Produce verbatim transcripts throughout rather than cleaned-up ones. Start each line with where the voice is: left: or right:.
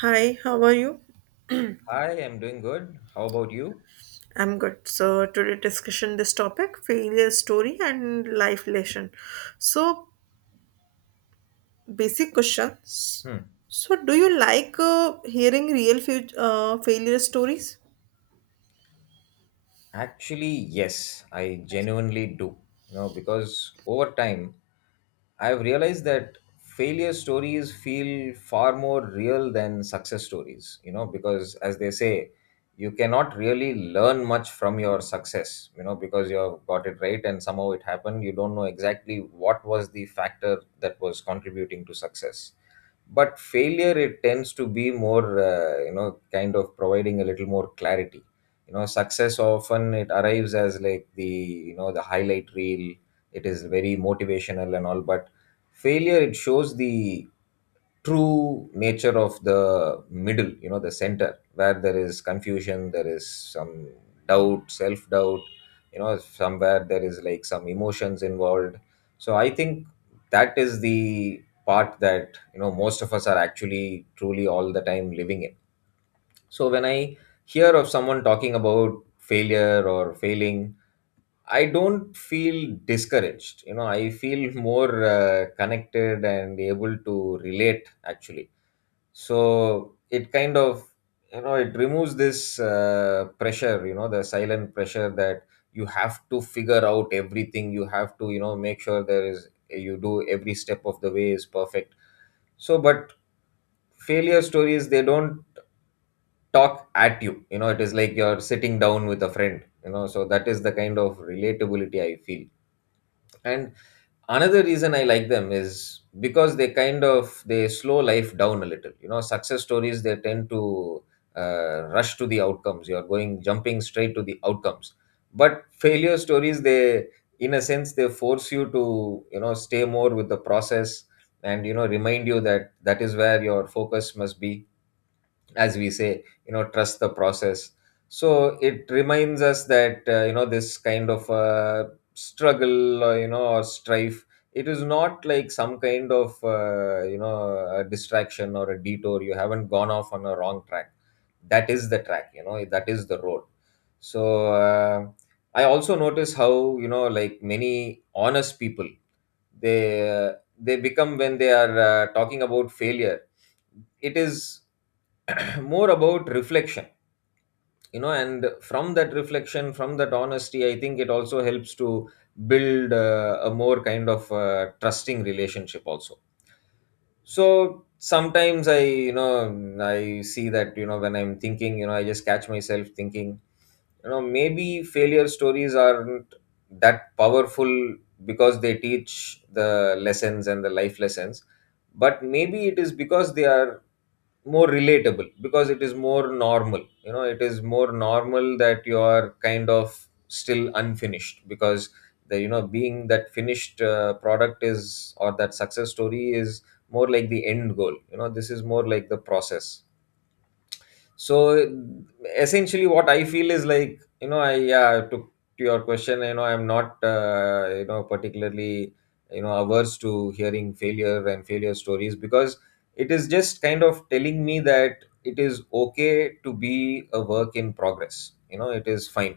right: Hi, how are you?
left: Hi, I'm doing good. How about you?
right: I'm good. So today discussion this topic failure story and life lesson. So basic questions.
left: Hmm.
right: So do you like uh, hearing real fu- uh, failure stories?
left: Actually, yes, I genuinely do. You know, because over time, I've realized that failure stories feel far more real than success stories, you know, because as they say, you cannot really learn much from your success, you know, because you've got it right and somehow it happened. You don't know exactly what was the factor that was contributing to success, but failure, it tends to be more uh, you know, kind of providing a little more clarity. You know, success often, it arrives as like the, you know, the highlight reel. It is very motivational and all, but failure, it shows the true nature of the middle, you know, the center, where there is confusion, there is some doubt, self doubt. You know, somewhere there is like some emotions involved. So I think that is the part that, you know, most of us are actually truly all the time living in. So when I hear of someone talking about failure or failing, I don't feel discouraged. You know, I feel more uh, connected and able to relate, actually. So it kind of, you know, it removes this uh, pressure, you know, the silent pressure that you have to figure out everything, you have to, you know, make sure there is, you do every step of the way is perfect. So but failure stories, they don't talk at you. You know, it is like you're sitting down with a friend, you know. So that is the kind of relatability I feel. And another reason I like them is because they kind of, they slow life down a little. You know, success stories, they tend to uh, rush to the outcomes, you're going, jumping straight to the outcomes. But failure stories, they, in a sense, they force you to, you know, stay more with the process, and you know, remind you that that is where your focus must be. As we say, you know, trust the process. So it reminds us that uh, you know, this kind of uh, struggle, or you know, or strife, it is not like some kind of uh, you know, a distraction or a detour. You haven't gone off on a wrong track. That is the track, you know, that is the road. So uh, I also notice how, you know, like many honest people, they uh, they become when they are uh, talking about failure. It is more about reflection. You know, and from that reflection, from that honesty, I think it also helps to build uh, a more kind of uh, trusting relationship also. So sometimes I, you know, I see that, you know, when I'm thinking, you know, I just catch myself thinking, you know, maybe failure stories aren't that powerful because they teach the lessons and the life lessons, but maybe it is because they are more relatable, because it is more normal. You know, it is more normal that you are kind of still unfinished, because the, you know, being that finished uh, product is, or that success story is more like the end goal. You know, this is more like the process. So essentially what I feel is like, you know, I, yeah, to, to your question, you know, I'm not uh, you know, particularly, you know, averse to hearing failure and failure stories, because it is just kind of telling me that it is okay to be a work in progress. You know, it is fine.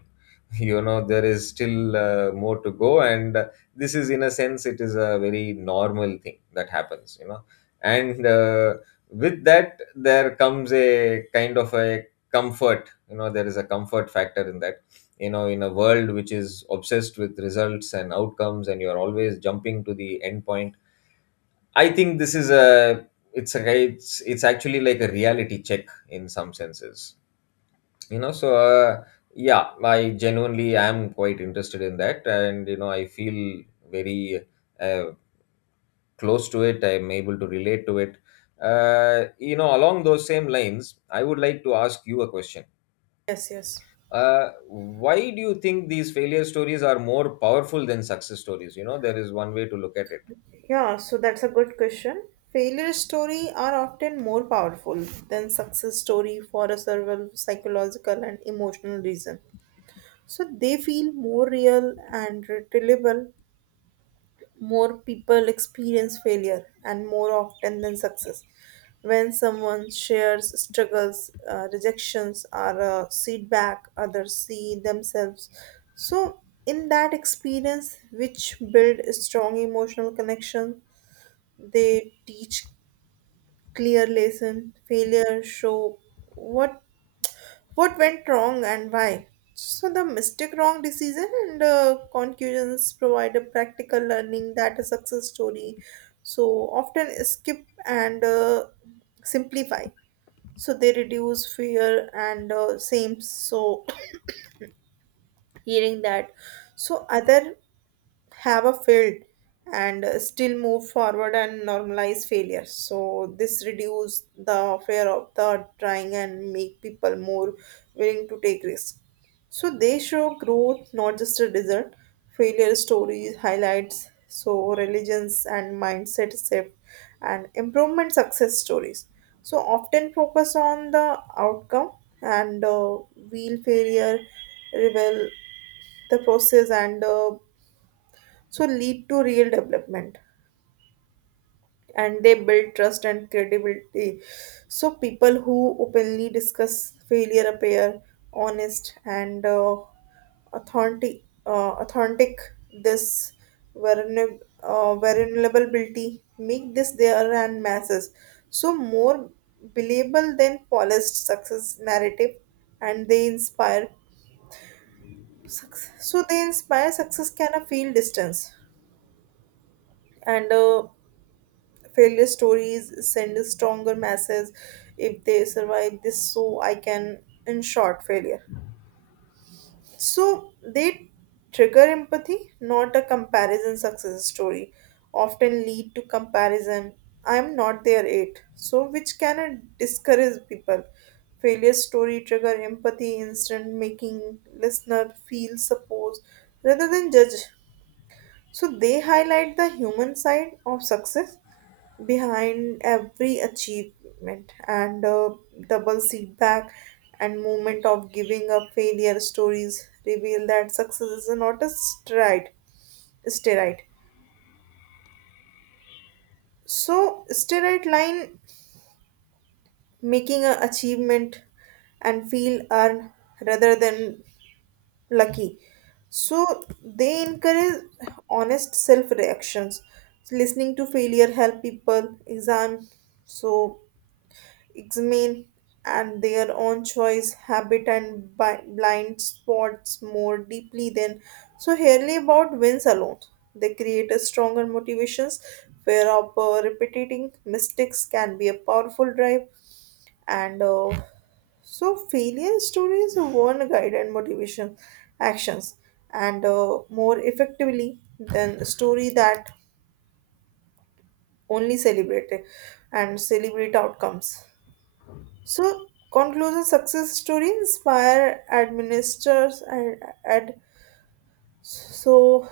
left: You know, there is still uh, more to go, and uh, this is, in a sense, it is a very normal thing that happens, you know. And uh, with that there comes a kind of a comfort. You know, there is a comfort factor in that. You know, in a world which is obsessed with results and outcomes and you're always jumping to the end point, I think this is a, it's a it's, it's actually like a reality check in some senses. You know, so uh, yeah, I genuinely am quite interested in that, and you know, I feel very uh, close to it. I'm able to relate to it. uh, you know, along those same lines, I would like to ask you a question.
right: Yes, yes.
left: uh, why do you think these failure stories are more powerful than success stories? You know, there is one way to look at it.
right: Yeah, so that's a good question. Failure story are often more powerful than success story for a several psychological and emotional reason. So they feel more real and relatable. More people experience failure and more often than success. When someone shares struggles, uh, rejections, or uh, feedback, others see themselves. So, in that experience, which build a strong emotional connection, they teach clear lesson. Failure show what what went wrong and why. So, the mistake, wrong decision, and uh, conclusions provide a practical learning that a success story so often skip and uh, simplify. So, they reduce fear and uh, same. So, hearing that, so other have a failed and uh, still move forward and normalize failure. So this reduce the fear of the trying and make people more willing to take risk. So they show growth not just a result. Failure stories highlights so religions and mindset shift and improvement. Success stories so often focus on the outcome and uh, wheel failure reveal the process and uh, so lead to real development. And they build trust and credibility. So people who openly discuss failure appear honest and uh, authentic uh, authentic. This vulnerab- uh, vulnerability make this their and masses so more believable than polished success narrative. And they inspire success. So they inspire success can a feel distance and uh, failure stories send a stronger message. If they survive this so I can in short failure. So they trigger empathy not a comparison. Success story often lead to comparison. I'm not there yet so which can uh, discourage people. Failure story trigger empathy instant making listener feel supposed rather than judge. So they highlight the human side of success. Behind every achievement and uh, double setback and moment of giving up, failure stories reveal that success is not a stride steroid so steroid line making a achievement and feel earned rather than lucky. So they encourage honest self reactions. Listening to failure help people exam so examine and their own choice, habit and bi- blind spots more deeply than so rarely about wins alone. They create a stronger motivations where of uh, repeating mistakes can be a powerful drive. And uh, so failure stories won't guide and motivation actions and uh, more effectively than a story that only celebrate it and celebrate outcomes. So conclusion success story inspire administrators and ad so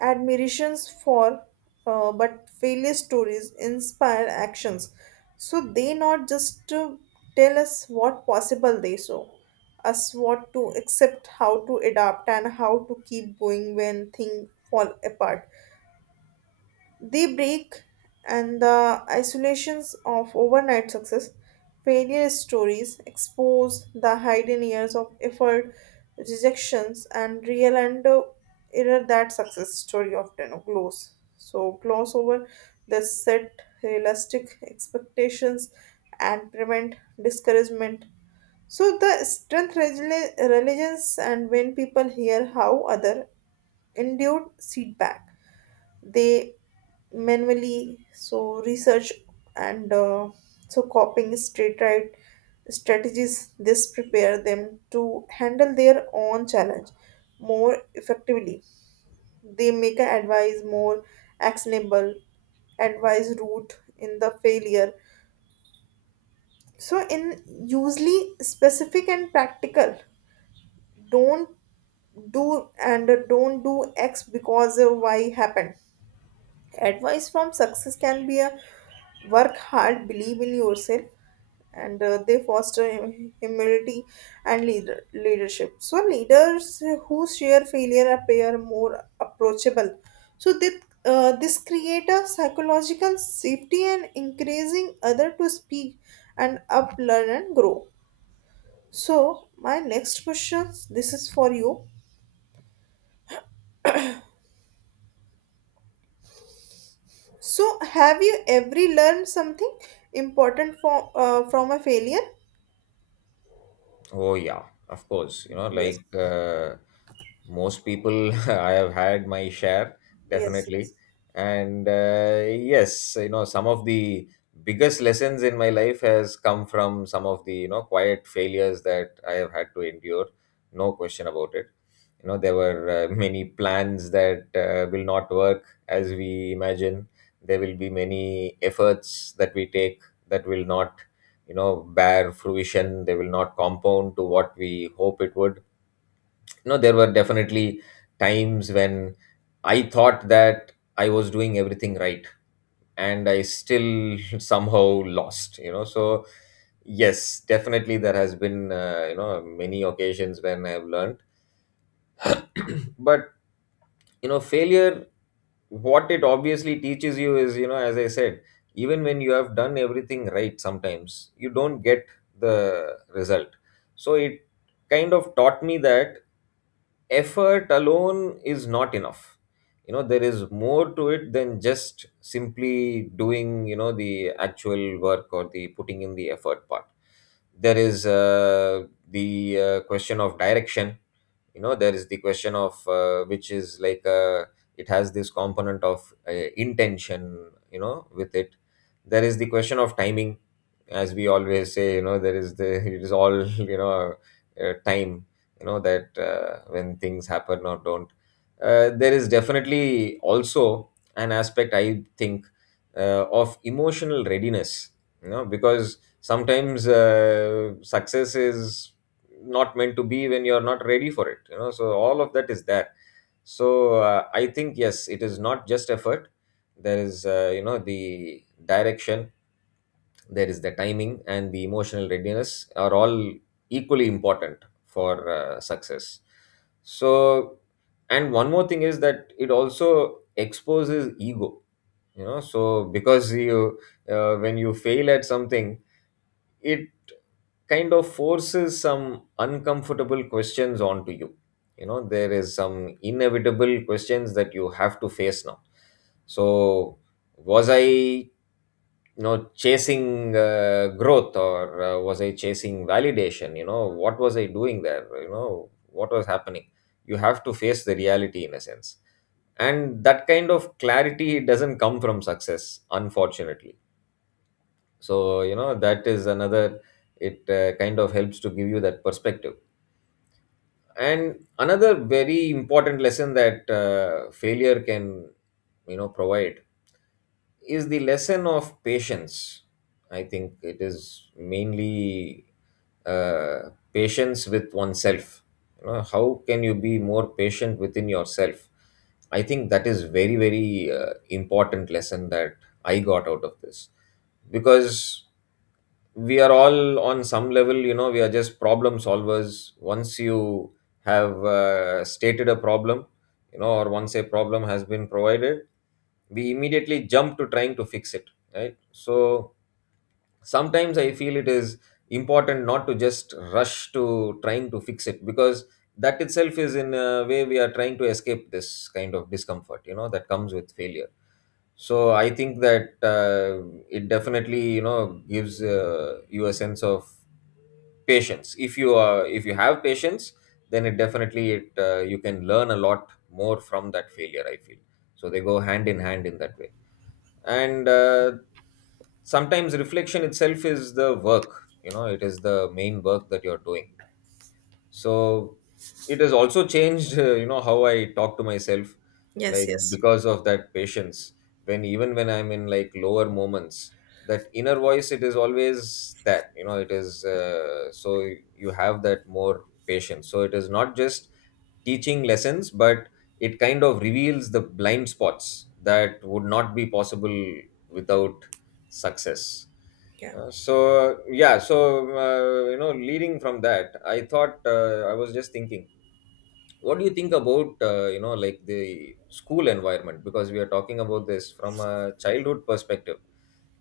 right: admirations for uh, but failure stories inspire actions. So they not just to tell us what possible they saw us what to accept how to adapt and how to keep going when things fall apart the break and the isolations of overnight success, failure stories expose the hidden years of effort, rejections, and real and uh, error that success story often glows. So gloss over the set realistic expectations and prevent discouragement. So the strength, resili- religions, and when people hear how other endured setback they manually so research and uh, so copying straight right strategies this prepare them to handle their own challenge more effectively. They make a advice more actionable advice route in the failure so in usually specific and practical. Don't do and don't do x because of y happened. Advice from success can be a work hard, believe in yourself, and uh, they foster hum- humility and leader- leadership. So, leaders who share failure appear more approachable. So, they, uh, this create a psychological safety and encouraging other to speak and up, learn, and grow. So, my next question this is for you. So, have you ever learned something important from uh, from a failure?
left: Oh yeah, of course. You know,
right: Yes.
left: like uh, most people, I have had my share
right: Yes.
left: definitely,
right: Yes.
left: and uh, yes, you know, some of the biggest lessons in my life has come from some of the, you know, quiet failures that I have had to endure. No question about it. You know, there were uh, many plans that uh, will not work as we imagine. There will be many efforts that we take that will not, you know, bare fruition. They will not compound to what we hope it would. You know, there were definitely times when I thought that I was doing everything right, and I still somehow lost, you know. So yes, definitely there has been uh, you know, many occasions when I've learned. But you know, failure, what it obviously teaches you is, you know, as I said, even when you have done everything right, sometimes you don't get the result. So it kind of taught me that effort alone is not enough. You know, there is more to it than just simply doing, you know, the actual work or the putting in the effort part. There is uh, the uh, question of direction. You know, there is the question of uh, which is like uh, it has this component of uh, intention, you know, with it. There is the question of timing. As we always say, you know, there is the it is all, you know, uh, time, you know, that uh, when things happen or don't. uh, there is definitely also an aspect, I think, uh, of emotional readiness. You know, because sometimes uh, success is not meant to be when you're not ready for it, you know. So all of that is there. So uh, I think yes, it is not just effort. There is uh, you know, the direction, there is the timing, and the emotional readiness are all equally important for uh, success. So, and one more thing is that it also exposes ego. You know, so because you uh, when you fail at something, it kind of forces some uncomfortable questions onto you. You know, there is some inevitable questions that you have to face now. So, was I, you know, chasing uh, growth, or uh, was I chasing validation? You know, what was I doing there? You know, what was happening? You have to face the reality in a sense. And that kind of clarity doesn't come from success, unfortunately. So you know, that is another, it uh, kind of helps to give you that perspective. And another very important lesson that uh, failure can, you know, provide is the lesson of patience. I think it is mainly uh, patience with oneself. You know, how can you be more patient within yourself? I think that is very very uh, important lesson that I got out of this, because we are all on some level, you know, we are just problem solvers. Once you have uh, stated a problem, you know, or once a problem has been provided, we immediately jump to trying to fix it, right? So sometimes I feel it is important not to just rush to trying to fix it, because that itself is, in a way, we are trying to escape this kind of discomfort, you know, that comes with failure. So I think that uh, it definitely, you know, gives uh, you a sense of patience. If you are, if you have patience, then it definitely, it uh, you can learn a lot more from that failure, I feel. So they go hand in hand in that way. And uh, sometimes reflection itself is the work. You know, it is the main work that you're doing. So it has also changed uh, you know, how I talk to myself,
right: Yes,
left: like,
right: yes.
left: because of that patience. When, even when I'm in like lower moments, that inner voice, it is always that, you know, it is uh, so you have that more patience. So it is not just teaching lessons, but it kind of reveals the blind spots that would not be possible without success.
right: Yeah.
left: uh, so yeah, so uh, you know, leading from that, I thought uh, I was just thinking, what do you think about uh, you know, like the school environment? Because we are talking about this from a childhood perspective.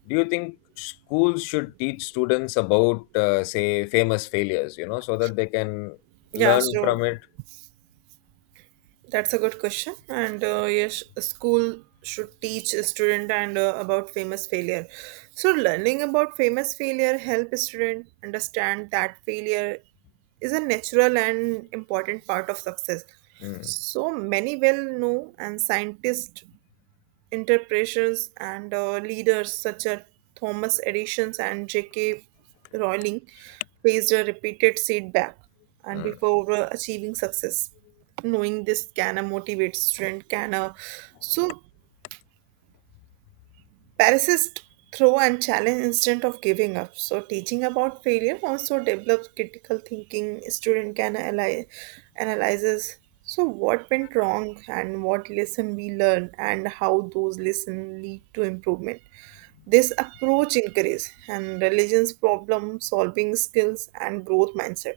left: Do you think schools should teach students about uh, say, famous failures? You know, so that they can
right: Yeah,
left: learn from
right: so
left: it.
right: that's a good question. And uh, yes, a school should teach a student and uh, about famous failure. So learning about famous failure help a student understand that failure is a natural and important part of success.
left: Hmm.
right: So many well know and scientists interpretations and uh, leaders such as Thomas Edison and J K. Rowling faced a repeated setback and
left: Hmm.
right: before uh, achieving success. Knowing this can uh, motivate student can uh, so Pharisees throw and challenge instead of giving up. So teaching about failure also develops critical thinking. Student can analyze analyzes so what went wrong and what lesson we learn and how those lessons lead to improvement. This approach encourages and religion's problem solving skills and growth mindset.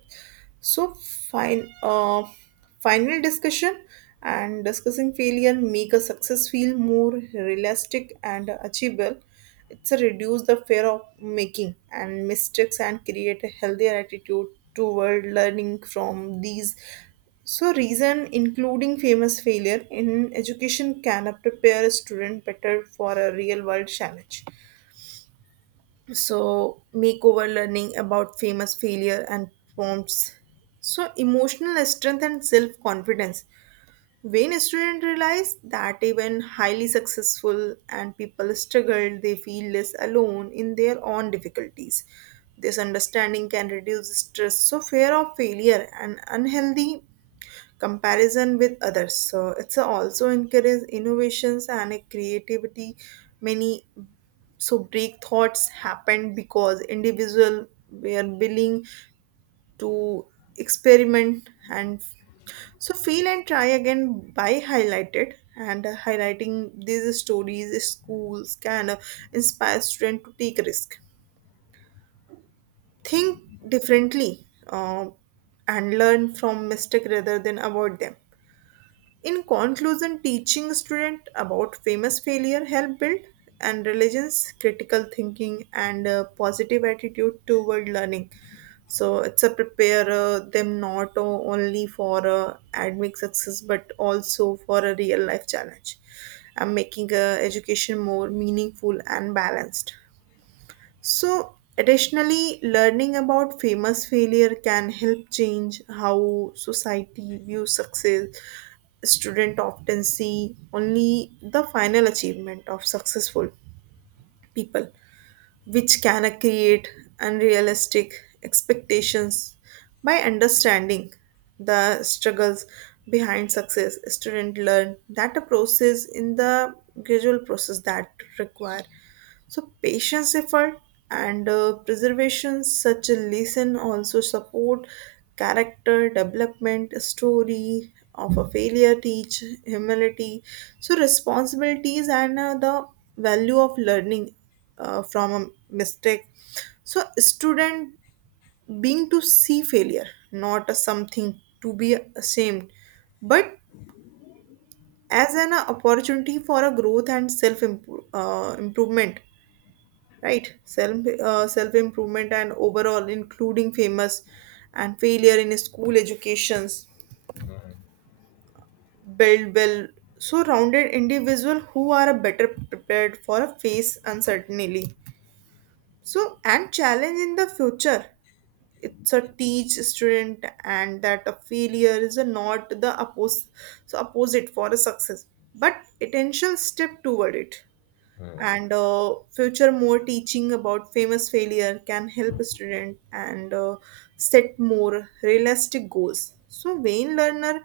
right: So fine uh, final discussion and discussing failure make a success feel more realistic and achievable. It's a reduce the fear of making and mistakes and create a healthier attitude toward learning from these. So reason including famous failure in education can prepare a student better for a real world challenge. So makeover learning about famous failure and prompts so emotional strength and self confidence. When students realize that even highly successful and people struggle, they feel less alone in their own difficulties. This understanding can reduce stress, so fear of failure and unhealthy comparison with others. So it's also encourage innovations and creativity. Many so break thoughts happen because individual were willing to experiment and so feel and try again. By highlighted and uh, highlighting these stories, schools can uh, inspire students to take risk, think differently, uh, and learn from mistake rather than avoid them. In conclusion, teaching students about famous failure help build and religions, critical thinking, and a positive attitude toward learning. So it's a prepare uh, them not uh, only for uh, academic success but also for a real life challenge. I'm making uh, education more meaningful and balanced. So, additionally, learning about famous failure can help change how society views success. Students often see only the final achievement of successful people, which can create unrealistic expectations. By understanding the struggles behind success, students learn that a process in the gradual process that require so patience effort and uh, preservation. Such a lesson also support character development. A story of a failure teach humility so responsibilities and uh, the value of learning uh, from a mistake. So student being to see failure not as something to be ashamed but as an opportunity for a growth and self improve, uh, improvement right self uh, self improvement and overall including famous and failure in school educations
left: Hmm.
right: build well so rounded individual who are a better prepared for a face uncertainty so and challenge in the future. It's a teach student and that a failure is a not the oppose so opposite for a success but attention step toward it.
left: Hmm.
right: And uh, future more teaching about famous failure can help a student and uh, set more realistic goals so wayne learner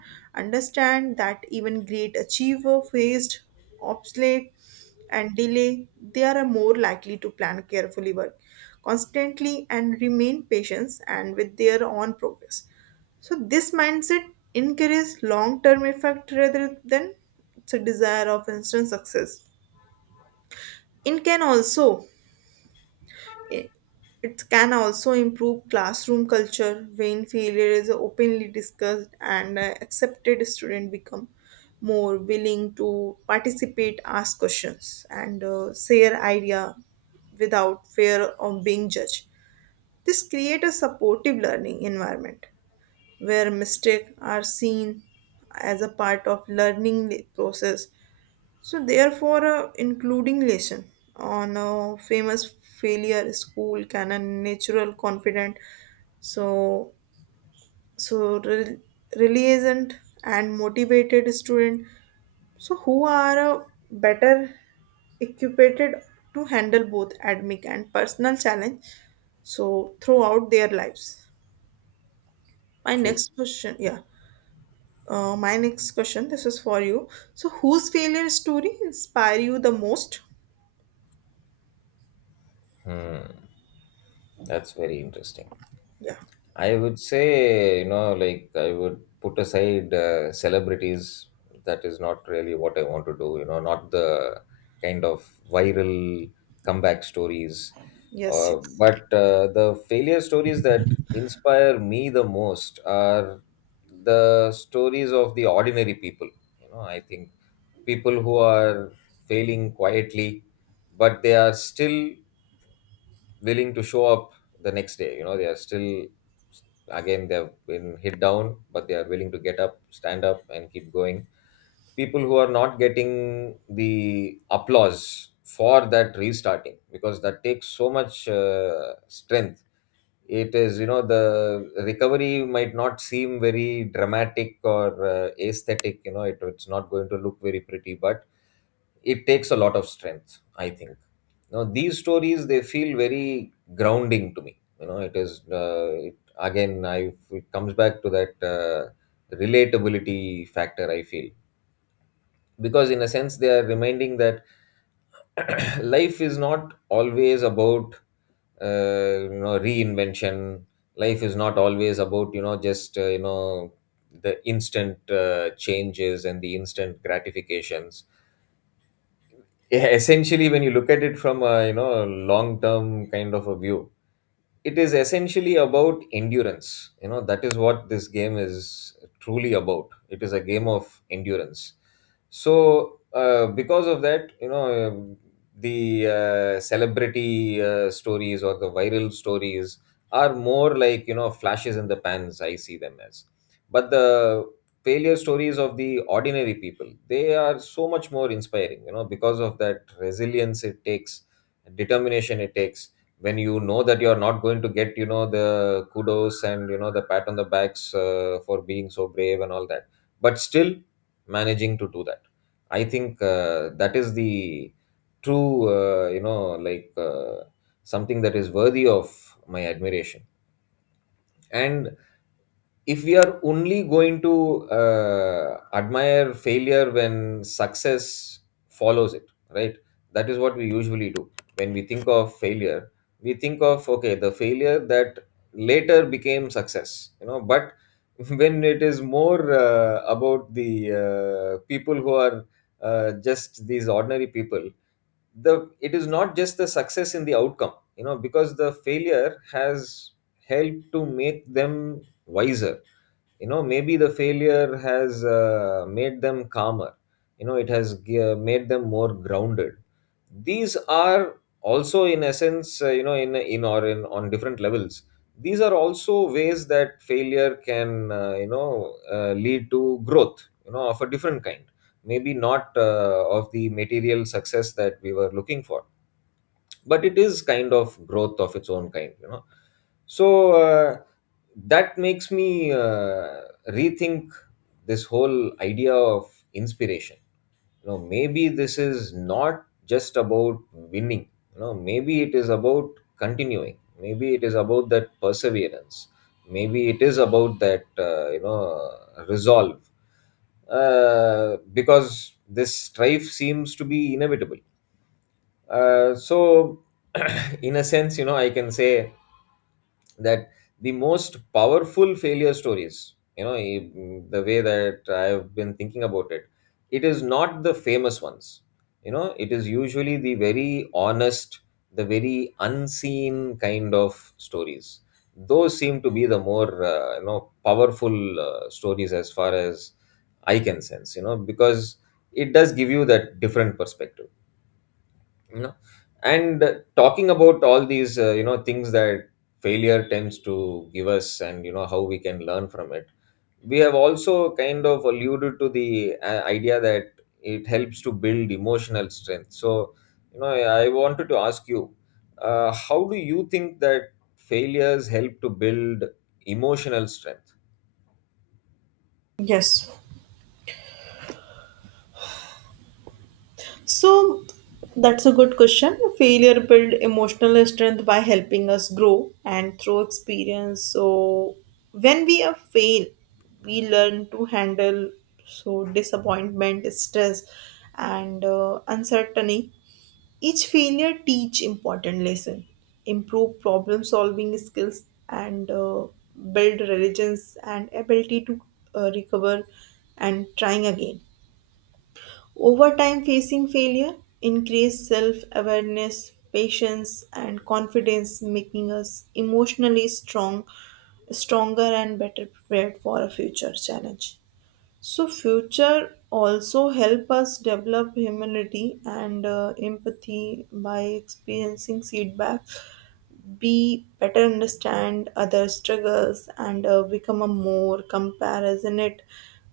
right: understand that even great achiever faced obsolete and delay. They are more likely to plan carefully work constantly and remain patient and with their own progress. So this mindset encourages long-term effect rather than it's a desire of instant success. It can also it can also improve classroom culture when failure is openly discussed and uh, accepted. Students become more willing to participate, ask questions, and uh, share idea without fear of being judged. This creates a supportive learning environment where mistakes are seen as a part of learning process. So, therefore, uh, including lesson on uh, famous failure school can a natural confident. So, so re- resilient and motivated student. So, who are uh, better equipped to handle both academic and personal challenge. So, throughout their lives. My
left: True.
right: next question, yeah. Uh, my next question, this is for you. So, whose failure story inspire you the most?
left: Hmm. That's very interesting.
right: Yeah.
left: I would say, you know, like I would put aside uh, celebrities. That is not really what I want to do, you know, not the kind of viral comeback stories.
right: Yes.
left: Uh,
right: Yes.
left: but uh, the failure stories that inspire me the most are the stories of the ordinary people. You know, I think people who are failing quietly, but they are still willing to show up the next day. You know, they are still, again, they've been hit down, but they are willing to get up, stand up and keep going. People who are not getting the applause for that restarting, because that takes so much uh, strength. It is, you know, the recovery might not seem very dramatic or uh, aesthetic. You know, it, it's not going to look very pretty, but it takes a lot of strength, I think. Now these stories, they feel very grounding to me. You know, it is uh, it, again I it comes back to that uh, relatability factor, I feel. Because in a sense they are reminding that life is not always about uh, you know, reinvention. Life is not always about, you know, just uh, you know, the instant uh, changes and the instant gratifications. Yeah, essentially, when you look at it from a, you know, long term kind of a view, it is essentially about endurance. You know, that is what this game is truly about. It is a game of endurance. So uh, because of that, you know, um, the uh, celebrity uh, stories or the viral stories are more like, you know, flashes in the pans, I see them as. But the failure stories of the ordinary people, they are so much more inspiring, you know, because of that resilience it takes, determination it takes. When you know that you're not going to get, you know, the kudos and, you know, the pat on the backs uh, for being so brave and all that, but still managing to do that, I think uh, that is the true uh, you know, like uh, something that is worthy of my admiration. And if we are only going to uh, admire failure when success follows it, right, that is what we usually do. When we think of failure, we think of, okay, the failure that later became success, you know. But when it is more uh, about the uh, people who are uh, just these ordinary people, the it is not just the success in the outcome, you know, because the failure has helped to make them wiser. You know, maybe the failure has uh, made them calmer. You know, it has g- uh, made them more grounded. These are also in essence, uh, you know, in in or in on different levels, these are also ways that failure can, uh, you know, uh, lead to growth, you know, of a different kind. Maybe not uh, of the material success that we were looking for, but it is kind of growth of its own kind, you know. So uh, that makes me uh, rethink this whole idea of inspiration. You know, maybe this is not just about winning. You know, maybe it is about continuing. Maybe it is about that perseverance. Maybe it is about that uh, you know, resolve. Uh, because this strife seems to be inevitable. Uh, so in a sense, you know, I can say that the most powerful failure stories, you know, i- mm, the way that I've been thinking about it, it is not the famous ones. You know, it is usually the very honest, the very unseen kind of stories. Those seem to be the more uh, you know, powerful uh, stories, as far as I can sense, you know, because it does give you that different perspective, you know. And uh, talking about all these uh, you know, things that failure tends to give us, and you know how we can learn from it, we have also kind of alluded to the uh, idea that it helps to build emotional strength. So, you know, i I wanted to ask you uh, how do you think that failures help to build emotional strength?
right: Yes. So that's a good question. Failure build emotional strength by helping us grow and through experience. So when we are fail, we learn to handle so disappointment, stress, and uh, uncertainty. Each failure teach important lesson, improve problem solving skills, and uh, build resilience and ability to uh, recover and trying again. Over time, facing failure increased self awareness, patience, and confidence, making us emotionally strong, stronger, and better prepared for a future challenge. So, future also help us develop humility and uh, empathy by experiencing feedback, be better understand other struggles, and uh, become a more compassionate.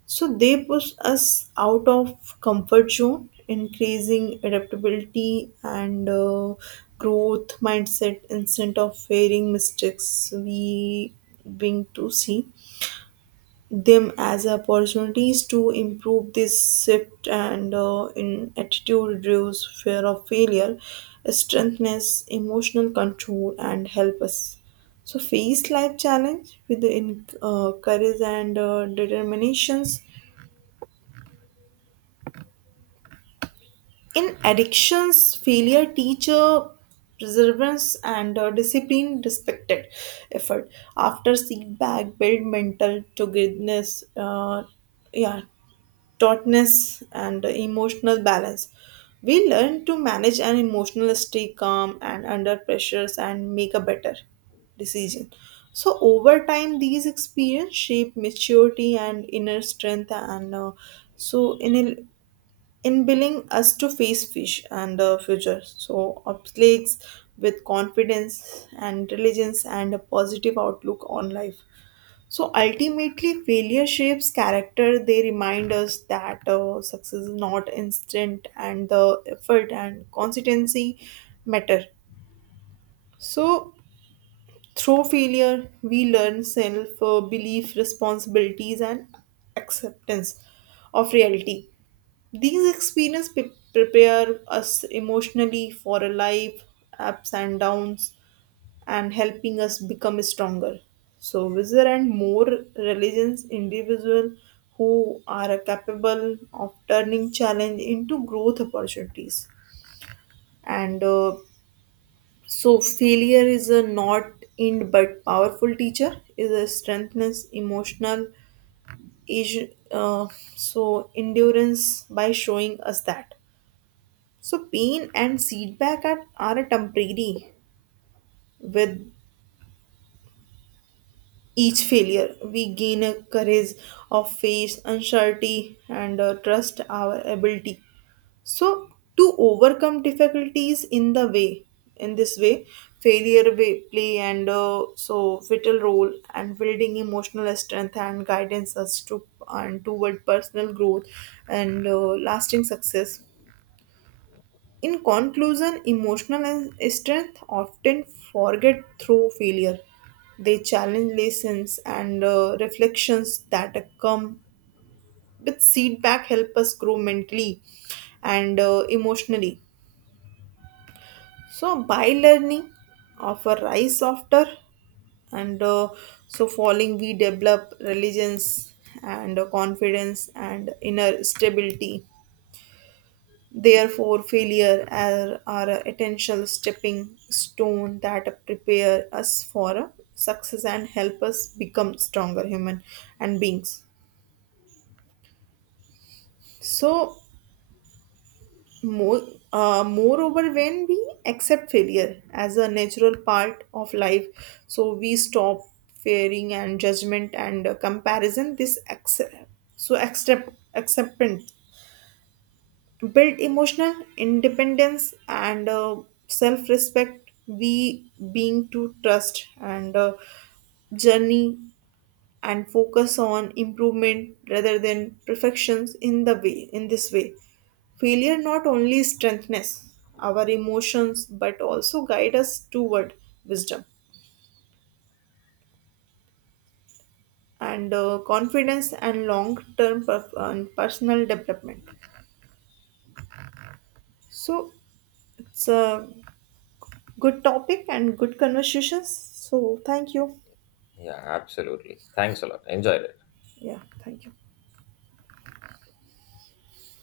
right: So they push us out of comfort zone, increasing adaptability and uh, growth mindset. Instead of fearing mistakes we being to see them as opportunities to improve. This shift and uh, in attitude reduce fear of failure strengthens emotional control and help us so face life challenge with the in, uh, courage and uh, determinations. In addictions, failure teacher perseverance and uh, discipline respected effort. After setback, build mental togetherness, uh, yeah, tautness and emotional balance. We learn to manage an emotional, stay calm and under pressures, and make a better decision. So over time, these experience shape maturity and inner strength, and uh, so in a in billing us to face fish and the future. So oblates with confidence and diligence and a positive outlook on life. So ultimately, failure shapes character. They remind us that uh, success is not instant, and the effort and consistency matter. So through failure, we learn self uh, belief, responsibilities, and acceptance of reality. These experiences pre- prepare us emotionally for a life, ups and downs, and helping us become stronger. So, wiser and more religious individual who are capable of turning challenge into growth opportunities. And uh, so, failure is a not end but powerful teacher, is a strengthens emotional, age, uh, so endurance by showing us that. So, pain and setback are, are a temporary. With each failure, we gain a courage of face, uncertainty, and uh, trust our ability. So, to overcome difficulties in the way, in this way, failure way play and uh, so vital role and building emotional strength and guidance us to and toward personal growth and uh, lasting success. In conclusion, emotional and strength often forget through failure. They challenge lessons and uh, reflections that come with feedback help us grow mentally and uh, emotionally. So by learning, of a rise after and uh, so falling we develop religions and uh, confidence and inner stability. Therefore, failure are, are a potential stepping stone that prepare us for a success and help us become stronger human and beings. So, more, uh, moreover, when we accept failure as a natural part of life, so we stop fearing and judgment and uh, comparison. This accept so accept acceptance build emotional independence and uh, self-respect. We being to trust and uh, journey and focus on improvement rather than perfections in the way in this way failure not only strengthens our emotions but also guide us toward wisdom and uh, confidence and long-term personal development. So it's a good topic and good conversations. So, thank you.
left: Yeah, absolutely, thanks a lot, enjoyed it.
right: Yeah, thank you.